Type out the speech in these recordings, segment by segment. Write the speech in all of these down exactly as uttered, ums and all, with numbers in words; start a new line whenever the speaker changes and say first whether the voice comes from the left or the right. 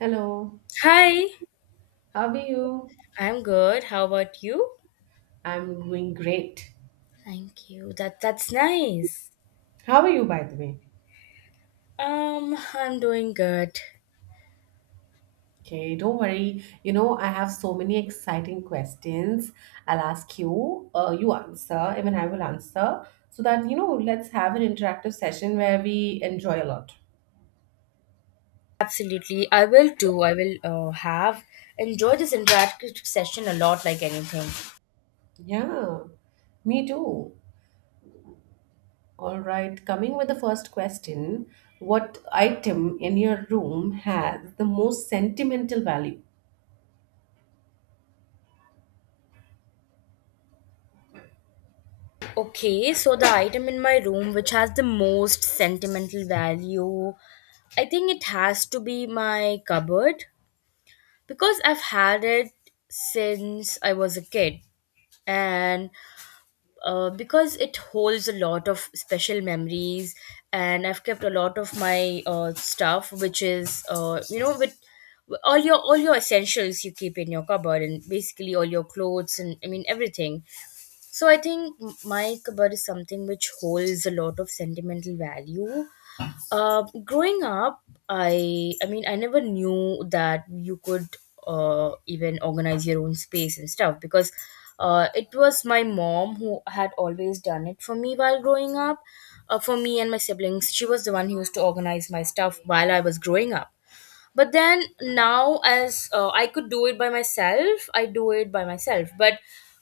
right: Hello,
left: Hi,
right: how are you?
left: I'm good. How about you?
right: I'm doing great.
left: Thank you. That that's nice.
right: How are you, by the way?
left: Um, I'm doing good.
right: Okay, don't worry. You know, I have so many exciting questions. I'll ask you, uh, you answer, even I will answer, so that, you know, let's have an interactive session where we enjoy a lot.
left: Absolutely. I will too. I will uh, have enjoyed this interactive session a lot like anything.
right: Yeah, me too. All right, coming with the first question, what item in your room has the most sentimental value?
left: Okay, so the item in my room which has the most sentimental value, I think it has to be my cupboard because I've had it since I was a kid and uh, because it holds a lot of special memories, and I've kept a lot of my uh, stuff which is uh, you know with all your all your essentials you keep in your cupboard, and basically all your clothes, and I mean everything. So I think m- my cupboard is something which holds a lot of sentimental value. Uh, growing up, I I mean I never knew that you could uh, even organize your own space and stuff, because uh, it was my mom who had always done it for me while growing up. Uh, for me and my siblings, she was the one who used to organize my stuff while I was growing up. But then now as uh, I could do it by myself, I do it by myself. But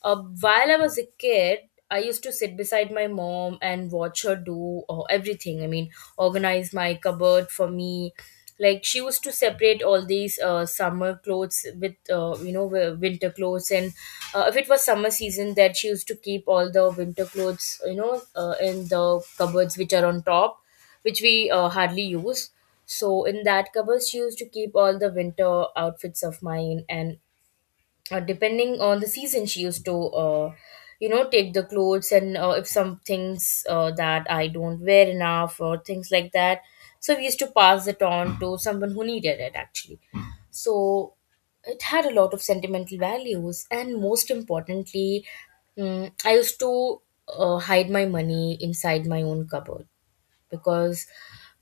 left: uh, while I was a kid, I used to sit beside my mom and watch her do uh, everything, I mean organize my cupboard for me. Like, she used to separate all these uh, summer clothes with uh, you know wi- winter clothes. And uh, if it was summer season, that she used to keep all the winter clothes, you know, uh, in the cupboards which are on top, which we uh, hardly use. So in that cupboard, she used to keep all the winter outfits of mine. And uh, depending on the season, she used to, uh, you know, take the clothes. And uh, if some things uh, that I don't wear enough or things like that, so we used to pass it on to someone who needed it actually. So it had a lot of sentimental values. And most importantly, mm, I used to uh, hide my money inside my own cupboard, because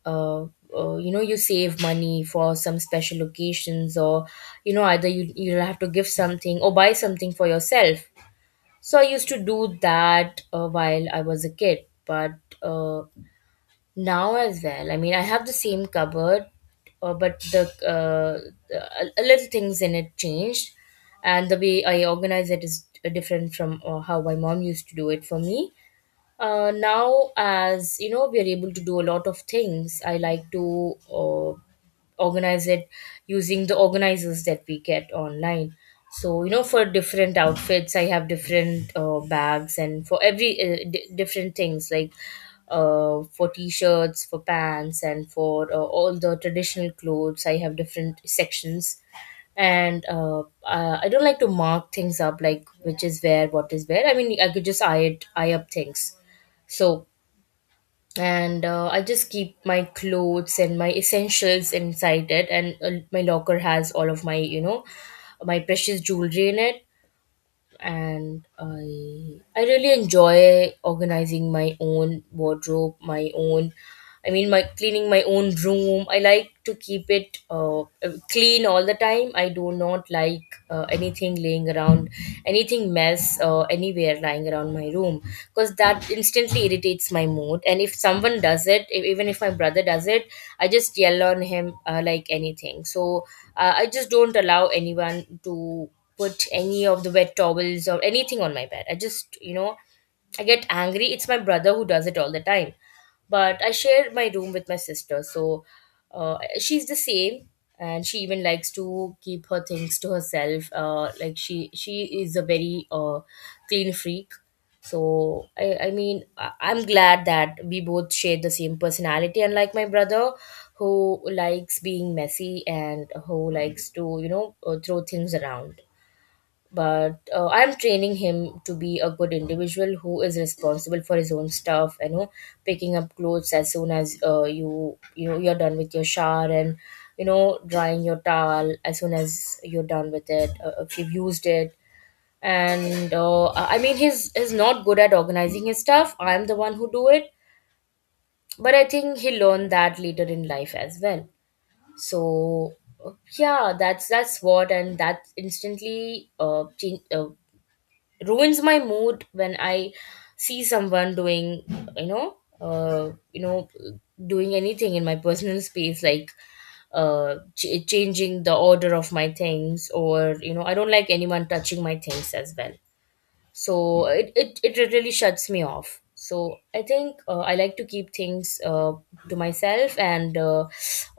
left: uh, uh, you know, you save money for some special occasions, or you know, either you you'll have to give something or buy something for yourself. So I used to do that uh, while I was a kid. But uh, now as well, I mean I have the same cupboard. Uh, but the uh, the- a, a little things in it changed, and the way I organize it is different from uh, how my mom used to do it for me. Uh, now as you know, we are able to do a lot of things. I like to uh, organize it using the organizers that we get online. So you know, for different outfits I have different uh, bags, and for every uh, d- different things, like uh, for t-shirts, for pants, and for uh, all the traditional clothes, I have different sections. And uh, uh, I don't like to mark things up, like which is where, what is where. I mean I could just eye it eye up things. So, and uh, I just keep my clothes and my essentials inside it. And uh, my locker has all of my, you know, my precious jewelry in it. And I I really enjoy organizing my own wardrobe, my own, I mean my cleaning my own room. I like to keep it uh, clean all the time. I do not like uh, anything laying around, anything mess uh, anywhere lying around my room, because that instantly irritates my mood. And if someone does it, e- even if my brother does it, I just yell on him uh, like anything. So uh, I just don't allow anyone to put any of the wet towels or anything on my bed. I just, you know, I get angry. It's my brother who does it all the time. But I share my room with my sister. So uh, she's the same. And she even likes to keep her things to herself. Uh, like she, she is a very uh, clean freak. So I, I mean, I- I'm glad that we both share the same personality. Unlike my brother, who likes being messy and who likes to, you know, uh, throw things around. But uh, I'm training him to be a good individual who is responsible for his own stuff, you know, picking up clothes as soon as uh, you you know, you're done with your shower, and you know, drying your towel as soon as you're done with it, uh, if you've used it. And uh, I mean he's is not good at organizing his stuff, I'm the one who do it. But I think he learned that later in life as well. So uh, yeah, that's that's what. And that instantly uh, change, uh ruins my mood when I see someone doing, you know, uh, you know, doing anything in my personal space, like uh, ch- changing the order of my things, or you know, I don't like anyone touching my things as well. So it, it, it really shuts me off. So I think uh, I like to keep things uh, to myself, and uh,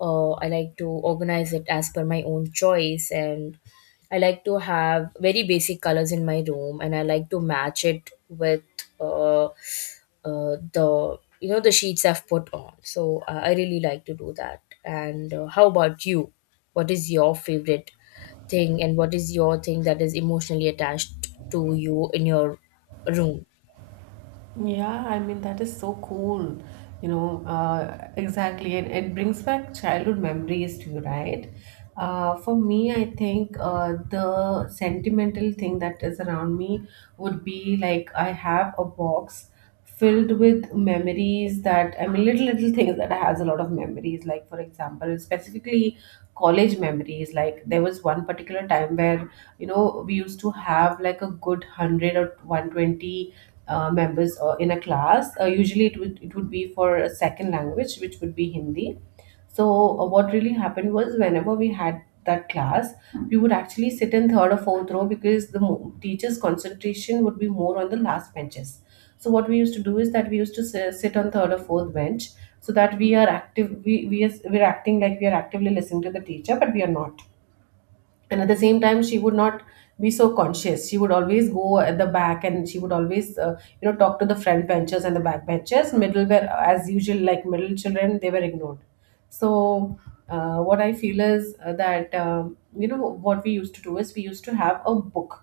left: uh, I like to organize it as per my own choice. And I like to have very basic colors in my room, and I like to match it with uh, uh, the, you know, the sheets I've put on. So I I really like to do that. And uh, how about you? What is your favorite thing, and what is your thing that is emotionally attached to you in your room?
right: Yeah, I mean, that is so cool. You know, uh, exactly. And it brings back childhood memories to you, right? Uh, for me, I think uh, the sentimental thing that is around me would be like I have a box filled with memories that, I mean, little, little things that has a lot of memories. Like, for example, specifically college memories. Like, there was one particular time where, you know, we used to have like a good one hundred or one twenty uh, members uh, in a class. Uh, usually, it would it would be for a second language, which would be Hindi. So, uh, what really happened was whenever we had that class, we would actually sit in third or fourth row because the mo- teacher's concentration would be more on the last benches. So, what we used to do is that we used to si- sit on third or fourth bench so that we are active. We we are, we're acting like we are actively listening to the teacher, but we are not, and at the same time she would not be so conscious. She would always go at the back, and she would always uh, you know, talk to the front benches, and the back benches middle were, as usual, like middle children, they were ignored. So uh, what I feel is uh, that, um, you know, what we used to do is we used to have a book,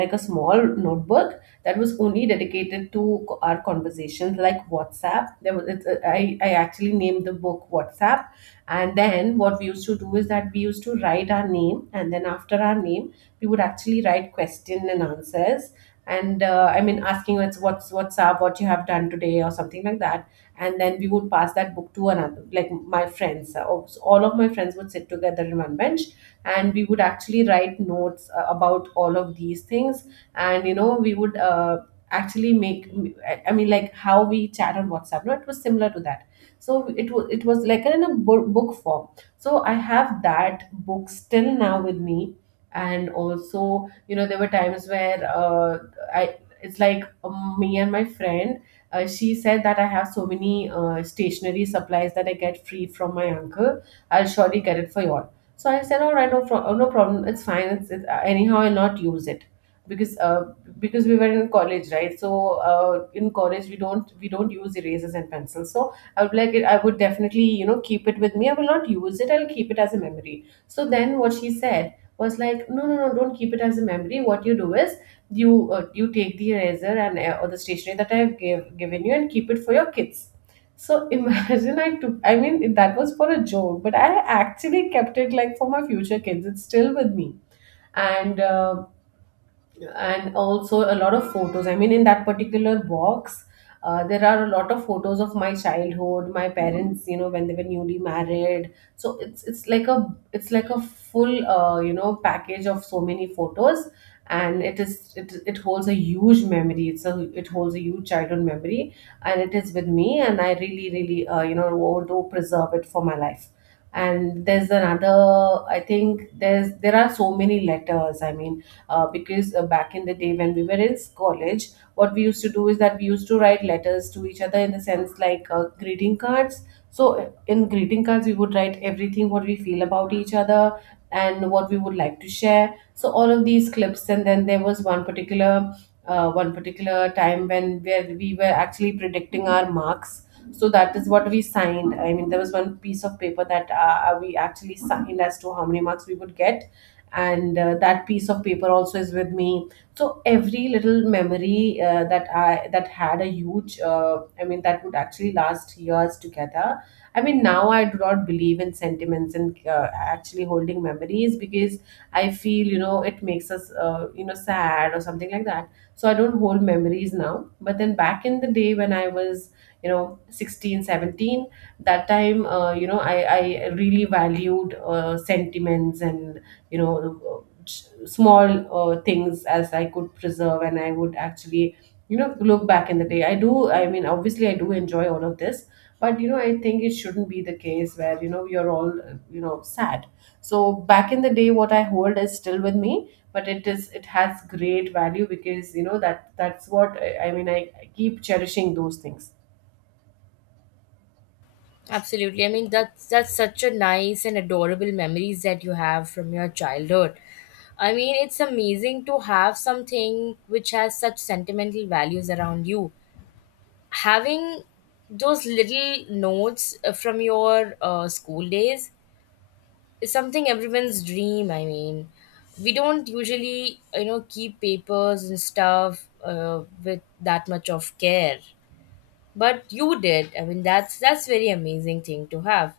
right: like a small notebook that was only dedicated to co- our conversations, like WhatsApp. There was, it's, uh, I, I actually named the book WhatsApp. And then what we used to do is that we used to write our name, and then after our name, we would actually write question and answers. And uh, I mean, asking what's what's what's up, what you have done today, or something like that. And then we would pass that book to another, like my friends. Uh, All of my friends would sit together in one bench, and we would actually write notes uh, about all of these things. And you know, we would uh, actually make. I I mean, like how we chat on WhatsApp. No, it was similar to that. So it was it was like in a bo- book form. So I have that book still now with me. And also, you know, there were times where uh, I it's like, um, me and my friend, uh, she said that I have so many uh, stationery supplies that I get free from my uncle, I'll surely get it for you all. So I said, all right, no, pro- oh, no problem, it's fine. It's, it's uh, anyhow, I'll not use it, because uh, because we were in college, right? So uh, in college we don't we don't use erasers and pencils. So I would like it, I would definitely, you know, keep it with me. I will not use it. I'll keep it as a memory. So then what she said was like, no, no, no, don't keep it as a memory. What you do is you uh, you take the eraser, and uh, or the stationery that I've give, given you, and keep it for your kids. So imagine I took, I mean, that was for a joke, but I actually kept it like for my future kids. It's still with me. And uh, and also a lot of photos. I mean, in that particular box, uh, there are a lot of photos of my childhood, my parents, you know, when they were newly married. So it's it's like a it's like a full, uh, you know, package of so many photos. And it is it it holds a huge memory. It's a it holds a huge childhood memory, and it is with me, and I really really uh, you know, want to preserve it for my life. And there's another. I think there's there are so many letters. I mean, uh, because uh, back in the day when we were in college, what we used to do is that we used to write letters to each other, in the sense like uh, greeting cards. So uh, in greeting cards we would write everything what we feel about each other, and what we would like to share. So all of these clips, and then there was one particular uh, one particular time when where we were actually predicting our marks. So that is what we signed. I mean, there was one piece of paper that uh, we actually signed as to how many marks we would get. And uh, that piece of paper also is with me. So every little memory, uh, that i that had a huge, uh, I mean that would actually last years together. I mean, now I do not believe in sentiments, and uh, actually holding memories, because I feel, you know, it makes us, uh, you know, sad or something like that. So I don't hold memories now. But then back in the day when I was, you know, sixteen, seventeen, that time, uh, you know, i i really valued uh, sentiments, and, you know, small uh, things as I could preserve. And I would actually, you know, look back in the day. I do, I mean, obviously I do enjoy all of this. But you know, I think it shouldn't be the case where, you know, you're all, uh, you know, sad. So back in the day, what I hold is still with me, but it is, it has great value, because you know that that's what I, I mean, I, I keep cherishing those things.
left: Absolutely. I mean that's that's such a nice and adorable memories that you have from your childhood. I mean, it's amazing to have something which has such sentimental values around you. Having those little notes uh, from your uh, school days is something everyone's dream. I mean, we don't usually, you know, keep papers and stuff uh, with that much of care. But you did. I mean that's that's very amazing thing to have.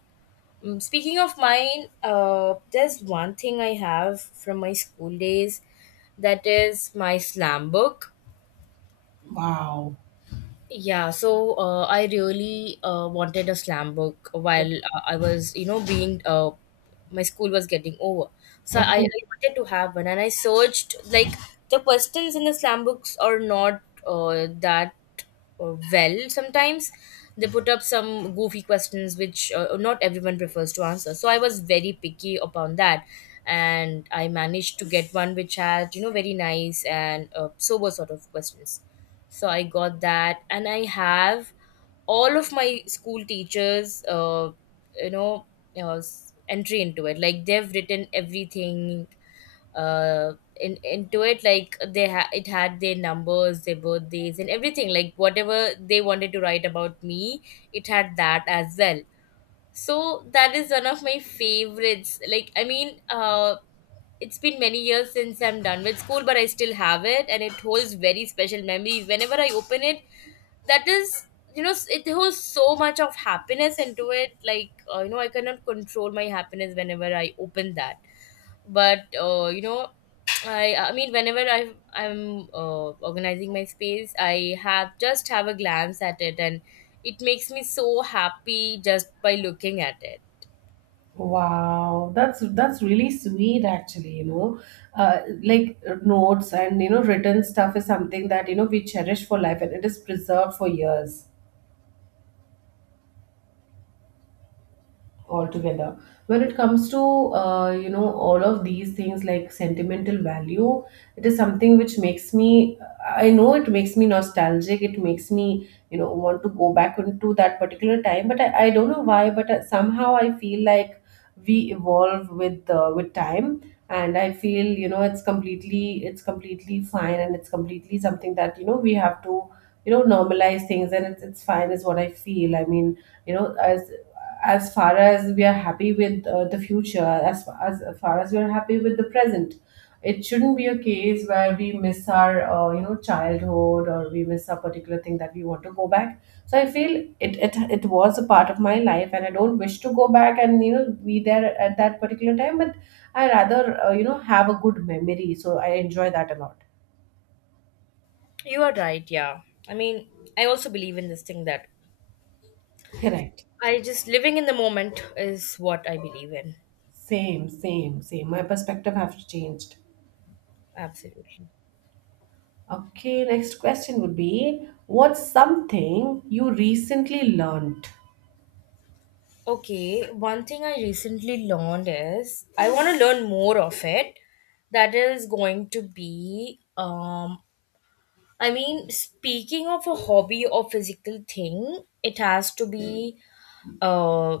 left: Mm, speaking of mine, uh, there's one thing I have from my school days, that is my slam book.
right: Wow.
left: Yeah, so uh, I really uh, wanted a slam book
right: O-
left: while uh, I was, you know, being uh, my school was getting over. So I, I
right: okay.
left: wanted to have one, and I searched like the questions in the slam books are not uh, that uh, well. Sometimes they put up some goofy questions which uh, not everyone prefers to answer. So I was very picky upon that, and I managed to get one which had, you know, very nice and uh, sober sort of questions. So I got that, and I have all of my school teachers' uh, you know uh, s- entry into it, like they've written everything uh, in into it, like they ha- it had their numbers, their birthdays, and everything, like whatever they wanted to write about me, it had that as well. So that is one of my favorites. Like, I mean uh it's been many years since I'm done with school, but I still have it, and it holds very special memories. Whenever I open it, that is, you know, it holds so much of happiness into it. Like uh, you know, I cannot control my happiness whenever I open that. But uh, you know, I I mean whenever i i'm uh, organizing my space, I have just have a glance at it, and it makes me so happy just by looking at it.
right: Wow, that's that's really sweet actually, you know. Uh, like, uh, notes and, you know, written stuff is something that, you know, we cherish for life, and it is preserved for years altogether. When it comes to, uh, you know, all of these things like sentimental value, it is something which makes me, I know it makes me nostalgic. It makes me, you know, want to go back into that particular time. But i, I don't know why, but uh, somehow I feel like we evolve with, uh, with time. And I feel, you know, it's completely it's completely fine, and it's completely something that, you know, we have to, you know, normalize things. And it's, it's fine is what I feel. I mean, you know, as as far as we are happy with uh, the future, as, as far as we are happy with the present, it shouldn't be a case where we miss our, uh, you know, childhood, or we miss a particular thing that we want to go back. So I feel it, it it was a part of my life, and I don't wish to go back and, you know, be there at that particular time. But I rather, uh, you know, have a good memory. So I enjoy that a lot.
left: You are right, yeah. I mean, I also believe in this thing that
right: Correct.
left: I just living in the moment is what I believe in.
right: Same, same, same. My perspective have changed.
left: Absolutely.
right: Okay, next question would be, what's something you recently learned?
left: Okay, one thing I recently learned is I want to learn more of it. That is going to be, um, I mean, speaking of a hobby or physical thing, it has to be uh,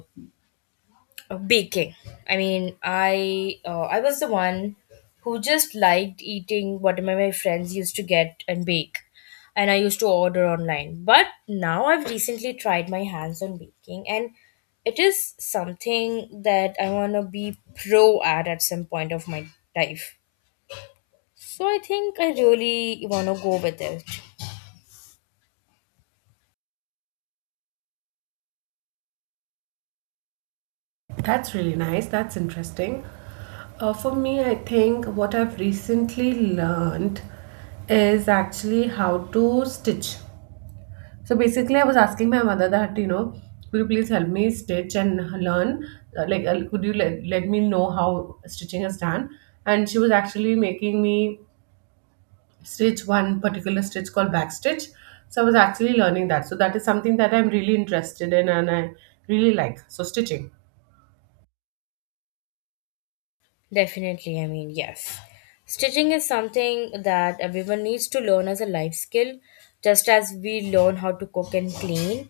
left: baking. I mean, i uh, I was the one who just liked eating what my friends used to get and bake, and I used to order online. But now I've recently tried my hands on baking, and it is something that I want to be pro at at some point of my life. So I think I really want to go with it.
right: That's really nice. That's interesting. Uh, for me, I think what I've recently learned is actually how to stitch. So basically, I was asking my mother that, you know, could you please help me stitch and learn? Uh, Like, uh, could you let, let me know how stitching is done? And she was actually making me stitch one particular stitch called backstitch. So I was actually learning that. So that is something that I'm really interested in, and I really like, so stitching.
left: Definitely, I mean, yes. Stitching is something that everyone needs to learn as a life skill, just as we learn how to cook and clean.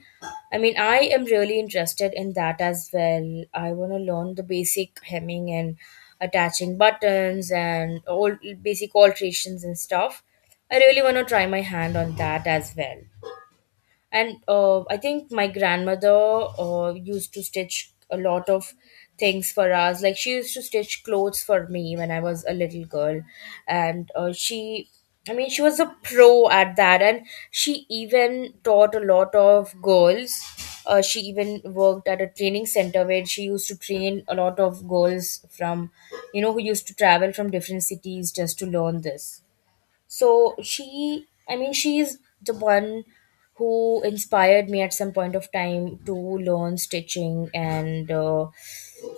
left: I mean, I am really interested in that as well. I want to learn the basic hemming and attaching buttons and all basic alterations and stuff. I really want to try my hand on that as well, and uh, I think my grandmother uh, used to stitch a lot of things for us. Like she used to stitch clothes for me when I was a little girl, and uh, she I mean she was a pro at that, and she even taught a lot of girls. Uh, she even worked at a training center where she used to train a lot of girls from, you know, who used to travel from different cities just to learn this. So she i mean she's the one who inspired me at some point of time to learn stitching, and uh,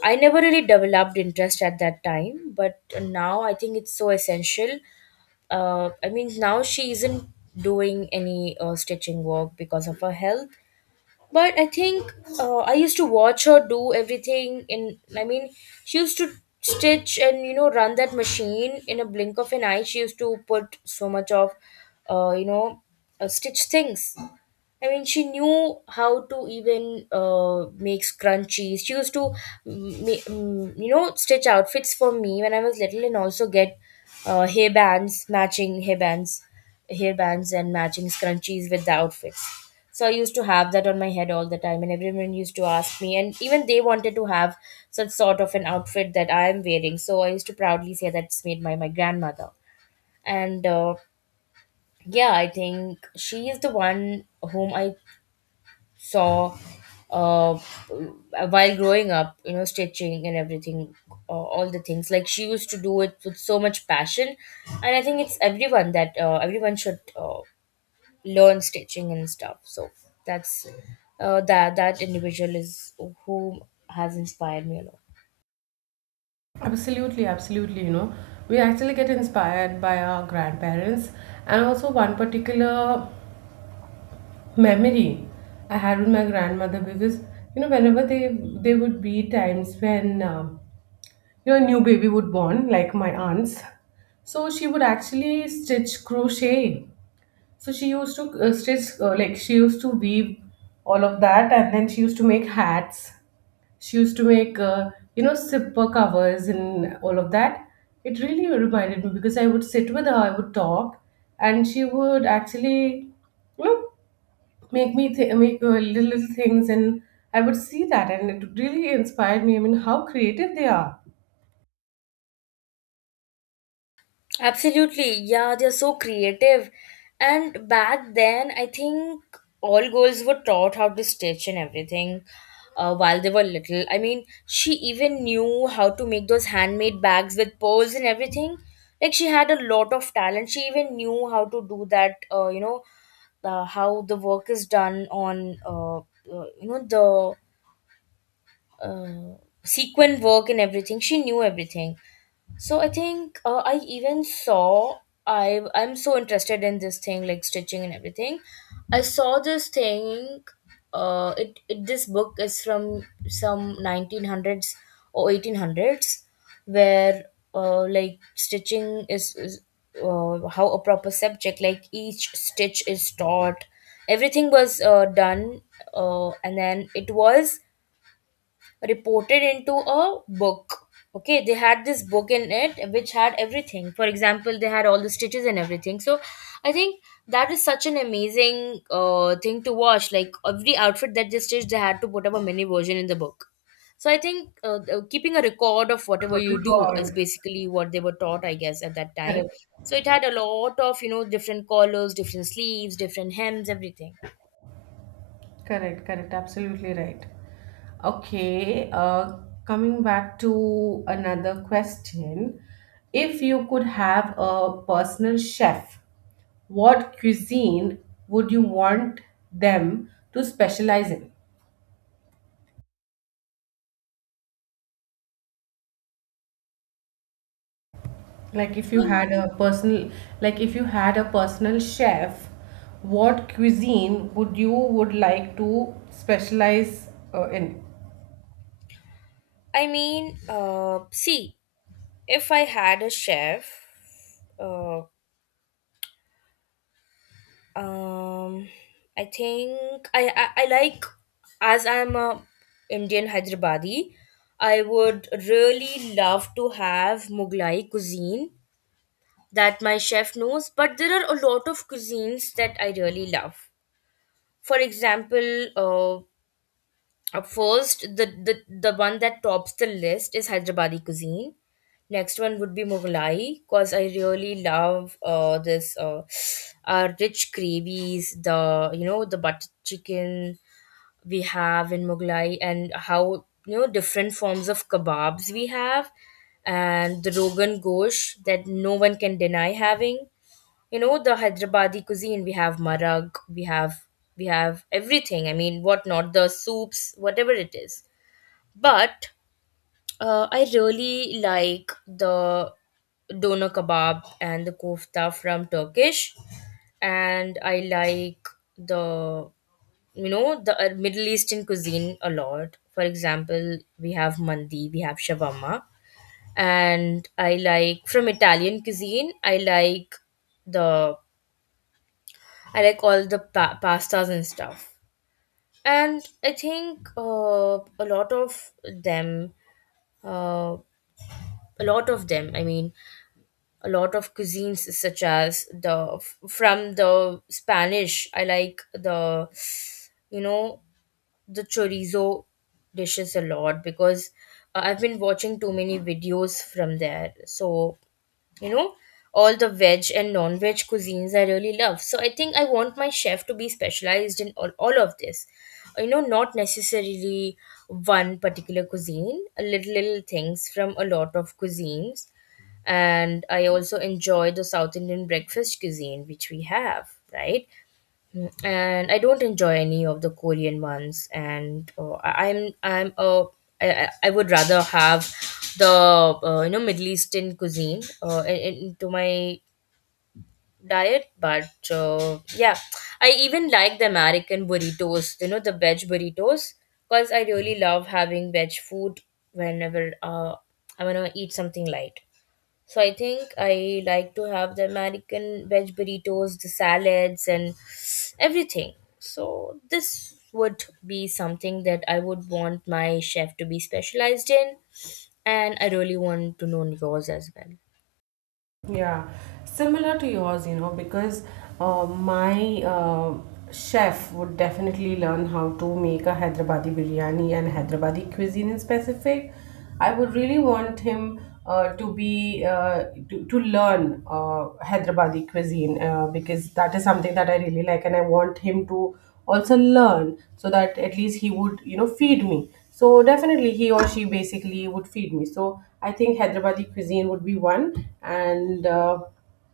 left: I never really developed interest at that time, but now I think it's so essential. Uh, i mean now she isn't doing any uh, stitching work because of her health, but I think uh, I used to watch her do everything in I mean She used to stitch and, you know, run that machine in a blink of an eye. She used to put so much of uh, you know uh, stitch things. I mean, she knew how to even uh, make scrunchies. She used to, mm, ma- mm, you know, stitch outfits for me when I was little, and also get uh, hair bands, matching hair bands, hair bands and matching scrunchies with the outfits. So I used to have that on my head all the time, and everyone used to ask me, and even they wanted to have such sort of an outfit that I am wearing. So I used to proudly say that's made by my grandmother, and uh, yeah, I think she is the one whom I saw, uh, while growing up, you know, stitching and everything, uh, all the things. Like, she used to do it with so much passion, and I think it's everyone that uh, everyone should uh, learn stitching and stuff. So that's uh, that that individual is who has inspired me a lot.
right: Absolutely, absolutely. You know, we actually get inspired by our grandparents. And also one particular memory I had with my grandmother, because you know, whenever they they would be times when, um, you know, a new baby would born, like my aunt's. So she would actually stitch crochet. So she used to uh, stitch, uh, like she used to weave all of that, and then she used to make hats. She used to make, uh, you know, zipper covers and all of that. It really reminded me, because I would sit with her, I would talk, and she would actually, you know, make me th- make uh, little, little things, and I would see that, and it really inspired me. I mean, how creative they are.
left: Absolutely, yeah, they're so creative. And back then, I think all girls were taught how to stitch and everything uh, while they were little. I mean, she even knew how to make those handmade bags with pearls and everything. Like, she had a lot of talent. She even knew how to do that, uh, you know, uh, how the work is done on, uh, uh, you know, the uh, sequin work and everything. She knew everything. So I think uh, I even saw I I'm so interested in this thing like stitching and everything. I saw this thing. Uh, it, it This book is from some nineteen hundreds or eighteen hundreds, where uh, like stitching is, is uh, how a proper subject, like each stitch, is taught. Everything was uh, done, uh, and then it was reported into a book. Okay, they had this book in it which had everything. For example, they had all the stitches and everything. So I think that is such an amazing uh, thing to watch. Like, every outfit that they stitched, they had to put up a mini version in the book. So I think uh, uh, keeping a record of whatever
right: What
left: you
right: you
left: do is
right: record,
left: basically what they were taught, I guess, at that time.
right: correct.
left: So it had a lot of, you know, different collars, different sleeves, different hems, everything.
right: Correct, correct, absolutely right. Okay, uh, coming back to another question. If you could have a personal chef, what cuisine would you want them to specialize in? Like if you
left: um,
right: had a personal, like if you had a personal chef, what cuisine would you would like to specialize uh, in?
left: i mean uh, See, if I had a chef, uh, um, I think I, I I like, as I'm a Indian Hyderabadi, I would really love to have Mughlai cuisine that my chef knows. But there are a lot of cuisines that I really love. For example, uh, Uh, first, the, the the one that tops the list is Hyderabadi cuisine. Next one would be Mughlai, cause I really love uh this uh, uh rich gravies, the, you know, the butter chicken we have in Mughlai, and how, you know, different forms of kebabs we have, and the Rogan Gosh that no one can deny having. You know, the Hyderabadi cuisine, we have marag, we have we have everything. I mean, what not, the soups, whatever it is. But uh, I really like the doner kebab and the kofta from Turkish, and I like the, you know, the uh, Middle Eastern cuisine a lot. For example, we have mandi, we have shawarma, and I like from Italian cuisine. I like the I like all the pa- pastas and stuff. And I think uh, a lot of them, uh, a lot of them, I mean, a lot of cuisines such as the from the Spanish, I like the, you know, the chorizo dishes a lot because uh, I've been watching too many videos from there. So, you know, all the veg and non-veg cuisines I really love. So I think I want my chef to be specialized in all, all of this, you know, not necessarily one particular cuisine, a little little things from a lot of cuisines. And I also enjoy the South Indian breakfast cuisine which we have, right? And I don't enjoy any of the Korean ones. And uh, I- I'm I'm uh, I, I I would rather have the uh, you know, Middle Eastern cuisine uh, in- in- into my diet. But uh, yeah, I even like the American burritos. You know, the veg burritos, because I really love having veg food whenever uh, I want to eat something light. So I think I like to have the American veg burritos, the salads, and everything. So this would be something that I would want my chef to be specialized in, and I really want to know yours as well.
right: Yeah, similar to yours, you know, because uh, my uh, chef would definitely learn how to make a Hyderabadi biryani and Hyderabadi cuisine in specific. I would really want him uh, to be uh, to, to learn uh, Hyderabadi cuisine uh, because that is something that I really like, and I want him to also learn so that at least he would, you know, feed me. So definitely he or she basically would feed me. So I think Hyderabadi cuisine would be one. And uh,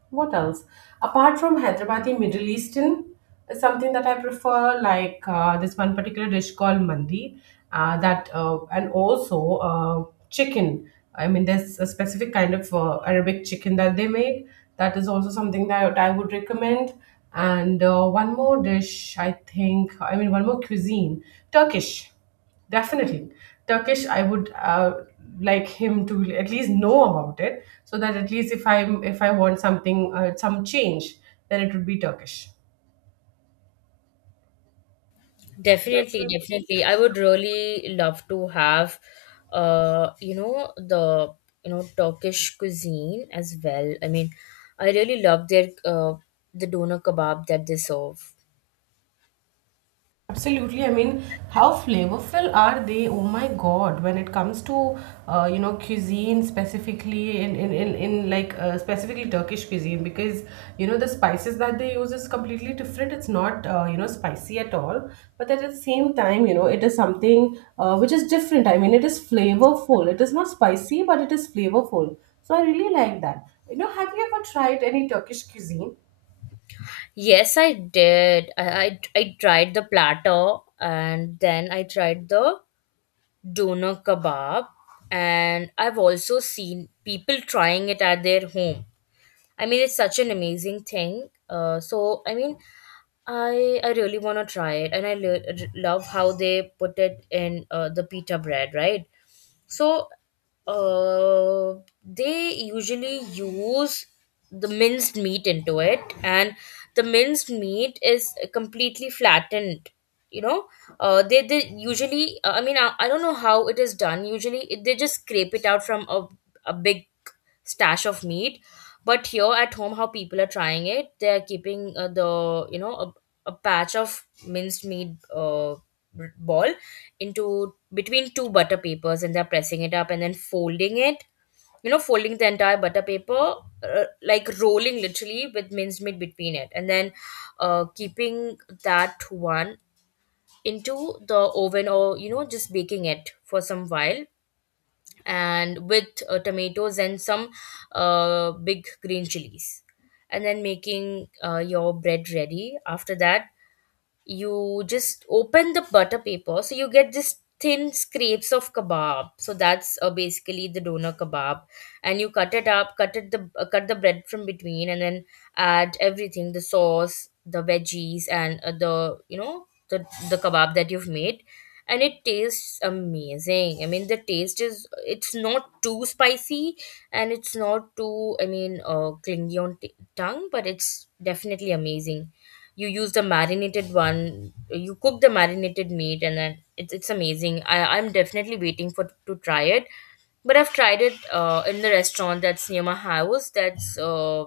right: what else? Apart from Hyderabadi, Middle Eastern is something that I prefer, like uh, this one particular dish called mandi, uh, that uh, and also uh, chicken. I mean, there's a specific kind of uh, Arabic chicken that they make. That is also something that I would recommend. And uh, one more dish, I think. I mean, one more cuisine, Turkish. Definitely. Turkish, I would uh, like him to at least know about it so that at least if I'm if I want something uh, some change, then it would be Turkish.
left: Definitely, definitely. I would really love to have, uh, you know, the you know Turkish cuisine as well. I mean, I really love their uh the doner kebab that they serve.
right: Absolutely. I mean, how flavorful are they? Oh my God. When it comes to, uh, you know, cuisine specifically in, in, in, in like uh, specifically Turkish cuisine, because, you know, the spices that they use is completely different. It's not, uh, you know, spicy at all. But at the same time, you know, it is something uh, which is different. I mean, it is flavorful. It is not spicy, but it is flavorful. So I really like that. You know, have you ever tried any Turkish cuisine?
left: Yes, I did. I, I I tried the platter and then I tried the doner kebab, and I've also seen people trying it at their home. I mean, it's such an amazing thing. Uh, so I mean, I I really want to try it, and I lo- love how they put it in uh, the pita bread, right? So uh, they usually use the minced meat into it, and the minced meat is completely flattened. You know, uh, they they usually. uh, I mean, I, I don't know how it is done. Usually, it, they just scrape it out from a a big stash of meat. But here at home, how people are trying it, they're keeping uh, the you know a, a patch of minced meat, uh, b- ball, into between two butter papers, and they're pressing it up and then folding it. You know, folding the entire butter paper, uh, like rolling literally with minced meat between it, and then uh, keeping that one into the oven, or, you know, just baking it for some while, and with uh, tomatoes and some uh, big green chilies, and then making uh, your bread ready. After that, you just open the butter paper, so you get this thin scrapes of kebab. So that's uh, basically the doner kebab, and you cut it up, cut it the uh, cut the bread from between, and then add everything, the sauce, the veggies, and uh, the, you know, the the kebab that you've made, and it tastes amazing. I mean, the taste is, it's not too spicy, and it's not too, I mean, uh, clingy on t- tongue, but it's definitely amazing. You use the marinated one, you cook the marinated meat, and then it's, it's amazing. I, I'm definitely waiting for to try it. But I've tried it uh, in the restaurant that's near my house. That's uh,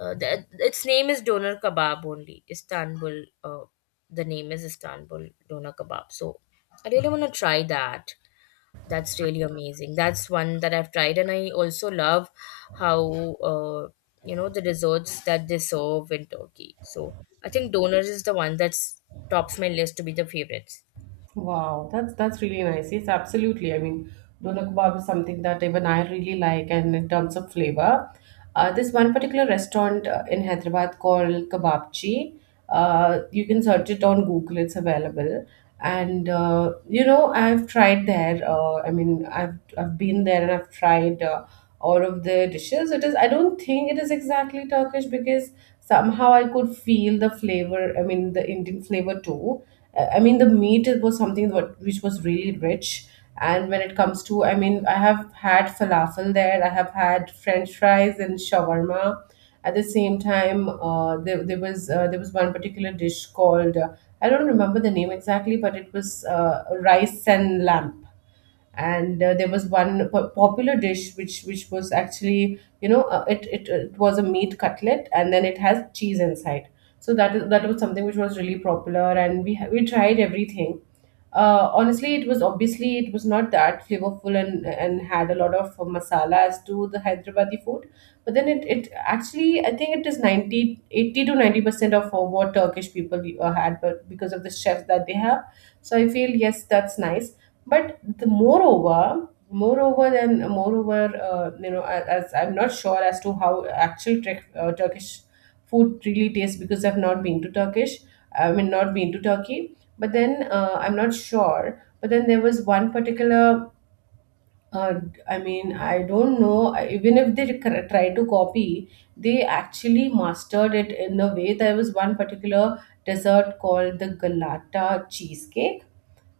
left: uh, that, its name is doner kebab only Istanbul. Uh, the name is Istanbul Doner Kebab. So I really want to try that. That's really amazing. That's one that I've tried, and I also love how uh, you know, the desserts that they serve in Turkey. So I think donors is the one that's tops my list to be the favorites.
right: Wow, that's that's really nice. Yes, absolutely. I mean, doner kebab is something that even I really like, and in terms of flavor, uh, this one particular restaurant uh, in Hyderabad called Kebabchi. Uh, you can search it on Google; it's available. And uh, you know, I've tried there. Uh, I mean, I've I've been there and I've tried uh, all of the dishes. It is. I don't think it is exactly Turkish because somehow I could feel the flavor. I mean, the Indian flavor too. Uh, I mean, the meat it was something what which was really rich. And when it comes to, I mean, I have had falafel there. I have had French fries and shawarma. At the same time, uh, there, there was uh, there was one particular dish called uh, I don't remember the name exactly, but it was uh, rice and lamb, and uh, there was one po- popular dish which which was actually you know uh, it, it it was a meat cutlet and then it has cheese inside. So that is that was something which was really popular, and we ha- we tried everything. Uh, honestly, it was obviously, it was not that flavorful, and and had a lot of masala as to the Hyderabadi food. But then it, it actually, I think it is ninety eighty to ninety percent of uh, what Turkish people uh, had, but because of the chefs that they have, so I feel, yes, that's nice. But the moreover, moreover than moreover, uh, you know, a- as I'm not sure as to how actual Turk uh, Turkish food really tastes, because I've not been to Turkish. I mean, not been to Turkey. But then uh, I'm not sure. But then there was one particular. Uh, I mean, I don't know. I- Even if they cr- try to copy, they actually mastered it in a way. There was one particular dessert called the Galata cheesecake.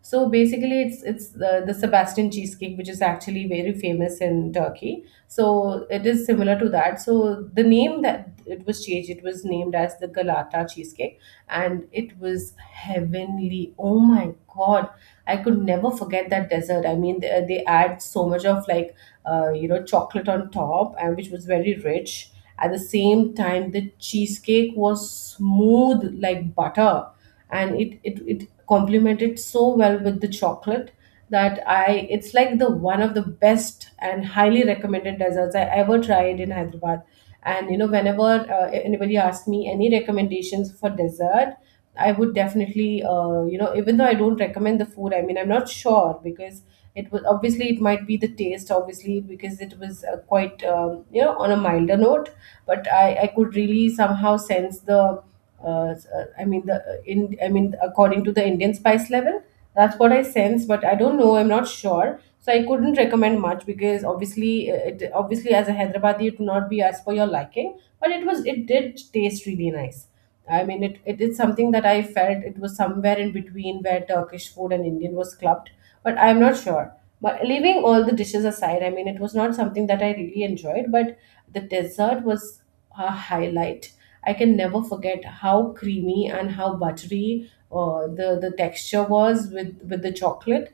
right: So basically, it's it's the, the Sebastian cheesecake, which is actually very famous in Turkey. So it is similar to that. So the name that it was changed, it was named as the Galata cheesecake, and it was heavenly. Oh my God, I could never forget that dessert. I mean, they, they add so much of like uh, you know chocolate on top, and which was very rich. At the same time, the cheesecake was smooth like butter, and it, it it complemented so well with the chocolate that I it's like the one of the best and highly recommended desserts I ever tried in Hyderabad. And you know, whenever uh, anybody asks me any recommendations for dessert, I would definitely, uh, you know, even though I don't recommend the food, I mean, I'm not sure because it was obviously, it might be the taste, obviously because it was uh, quite, um, you know, on a milder note. But I, I could really somehow sense the, uh, s- uh, I mean the uh, in, I mean, according to the Indian spice level, that's what I sense. But I don't know, I'm not sure. So I couldn't recommend much because obviously, uh, it obviously, as a Hyderabadi, it would not be as per your liking. But it was, it did taste really nice. I mean, it, it is something that I felt it was somewhere in between where Turkish food and Indian was clubbed, but I'm not sure. But leaving all the dishes aside, I mean, it was not something that I really enjoyed, but the dessert was a highlight. I can never forget how creamy and how buttery uh, the the texture was with with the chocolate.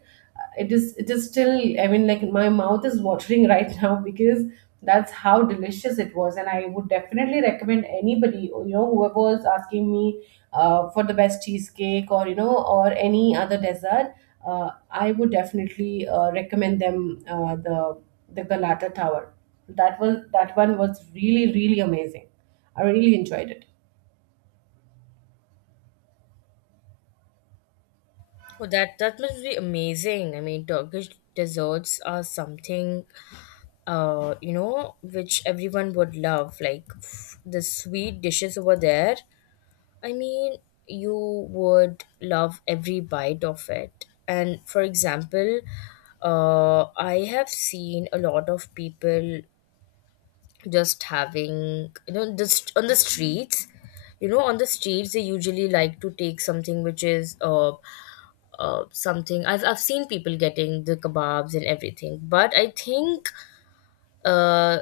right: It is it is still, I mean, like my mouth is watering right now because that's how delicious it was, and I would definitely recommend anybody, you know whoever was asking me uh, for the best cheesecake, or you know or any other dessert. uh, I would definitely uh, recommend them uh, the the Galata tower. That was that one was really, really amazing. I really enjoyed it.
left: Oh, that that must be amazing. I mean, Turkish desserts are something, uh, you know, which everyone would love. Like f- the sweet dishes over there, I mean, you would love every bite of it. And for example, uh, I have seen a lot of people just having, you know, just on the streets. You know, on the streets, they usually like to take something which is uh, uh, something. I've, I've seen people getting the kebabs and everything. But I think uh,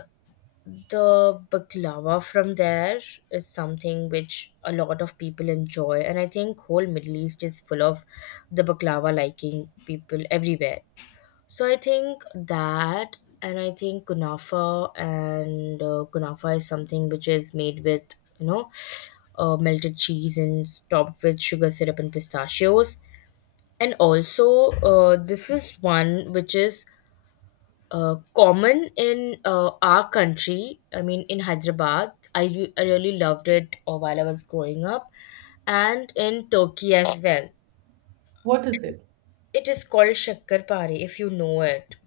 left: the baklava from there is something which a lot of people enjoy, and I think whole Middle East is full of the baklava liking people everywhere. So I think that, and I think kunafa, and uh, kunafa is something which is made with, you know, uh, melted cheese and topped with sugar syrup and pistachios. And also, uh, this is one which is uh, common in uh, our country. I mean, in Hyderabad, I, re- I really loved it uh, while I was growing up, and in Turkey as well.
right: What is it?
left: It is called shakarpari, if you know it.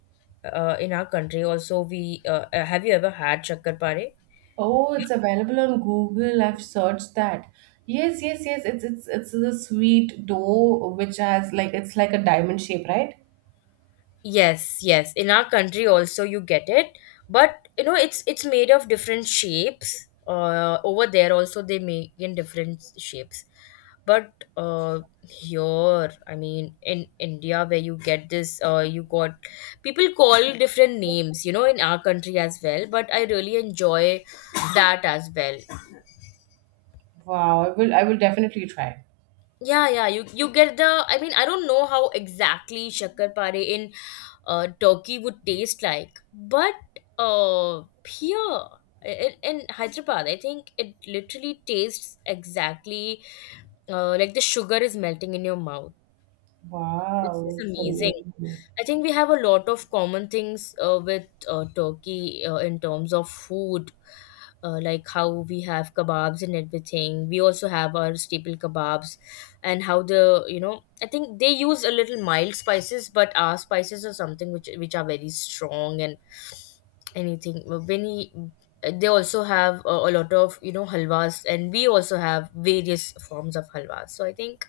left: Uh, in our country, also, we uh, uh, have, you ever had shakarpari?
right: Oh, it's available on Google. I've searched that. Yes, yes, yes. It's it's it's the sweet dough which has like it's like a diamond shape, right?
left: Yes, yes. In our country also you get it, but you know it's it's made of different shapes. Uh, over there also they make in different shapes, but uh, here, I mean in India, where you get this, uh, you got people call different names. You know, in our country as well, but I really enjoy that as well.
right: Wow, I will I will definitely try.
left: Yeah, yeah. You you get the. I mean, I don't know how exactly shakarpare in uh, Turkey would taste like, but uh, here in, in Hyderabad, I think it literally tastes exactly uh, like the sugar is melting in your mouth. It's
right: Wow,
left: just
right: it's
left: amazing.
right: amazing.
left: I think we have a lot of common things uh, with uh, Turkey uh, in terms of food, uh, like how we have kebabs and everything. We also have our staple kebabs, and how the, you know, I think they use a little mild spices, but our spices are something which which are very strong and anything. When you, they also have a, a lot of, you know, halwas, and we also have various forms of halwas. So I think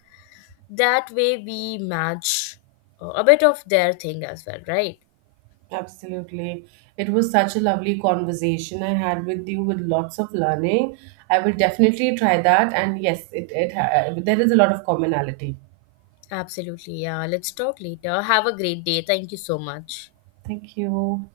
left: that way we match uh, a bit of their thing as well, right?
right: Absolutely. It was such a lovely conversation I had with you with lots of learning. I will definitely try that, and yes, it it ha- there is a lot of commonality.
left: Absolutely, yeah. Let's talk later. Have a great day. Thank you so much.
right: Thank you.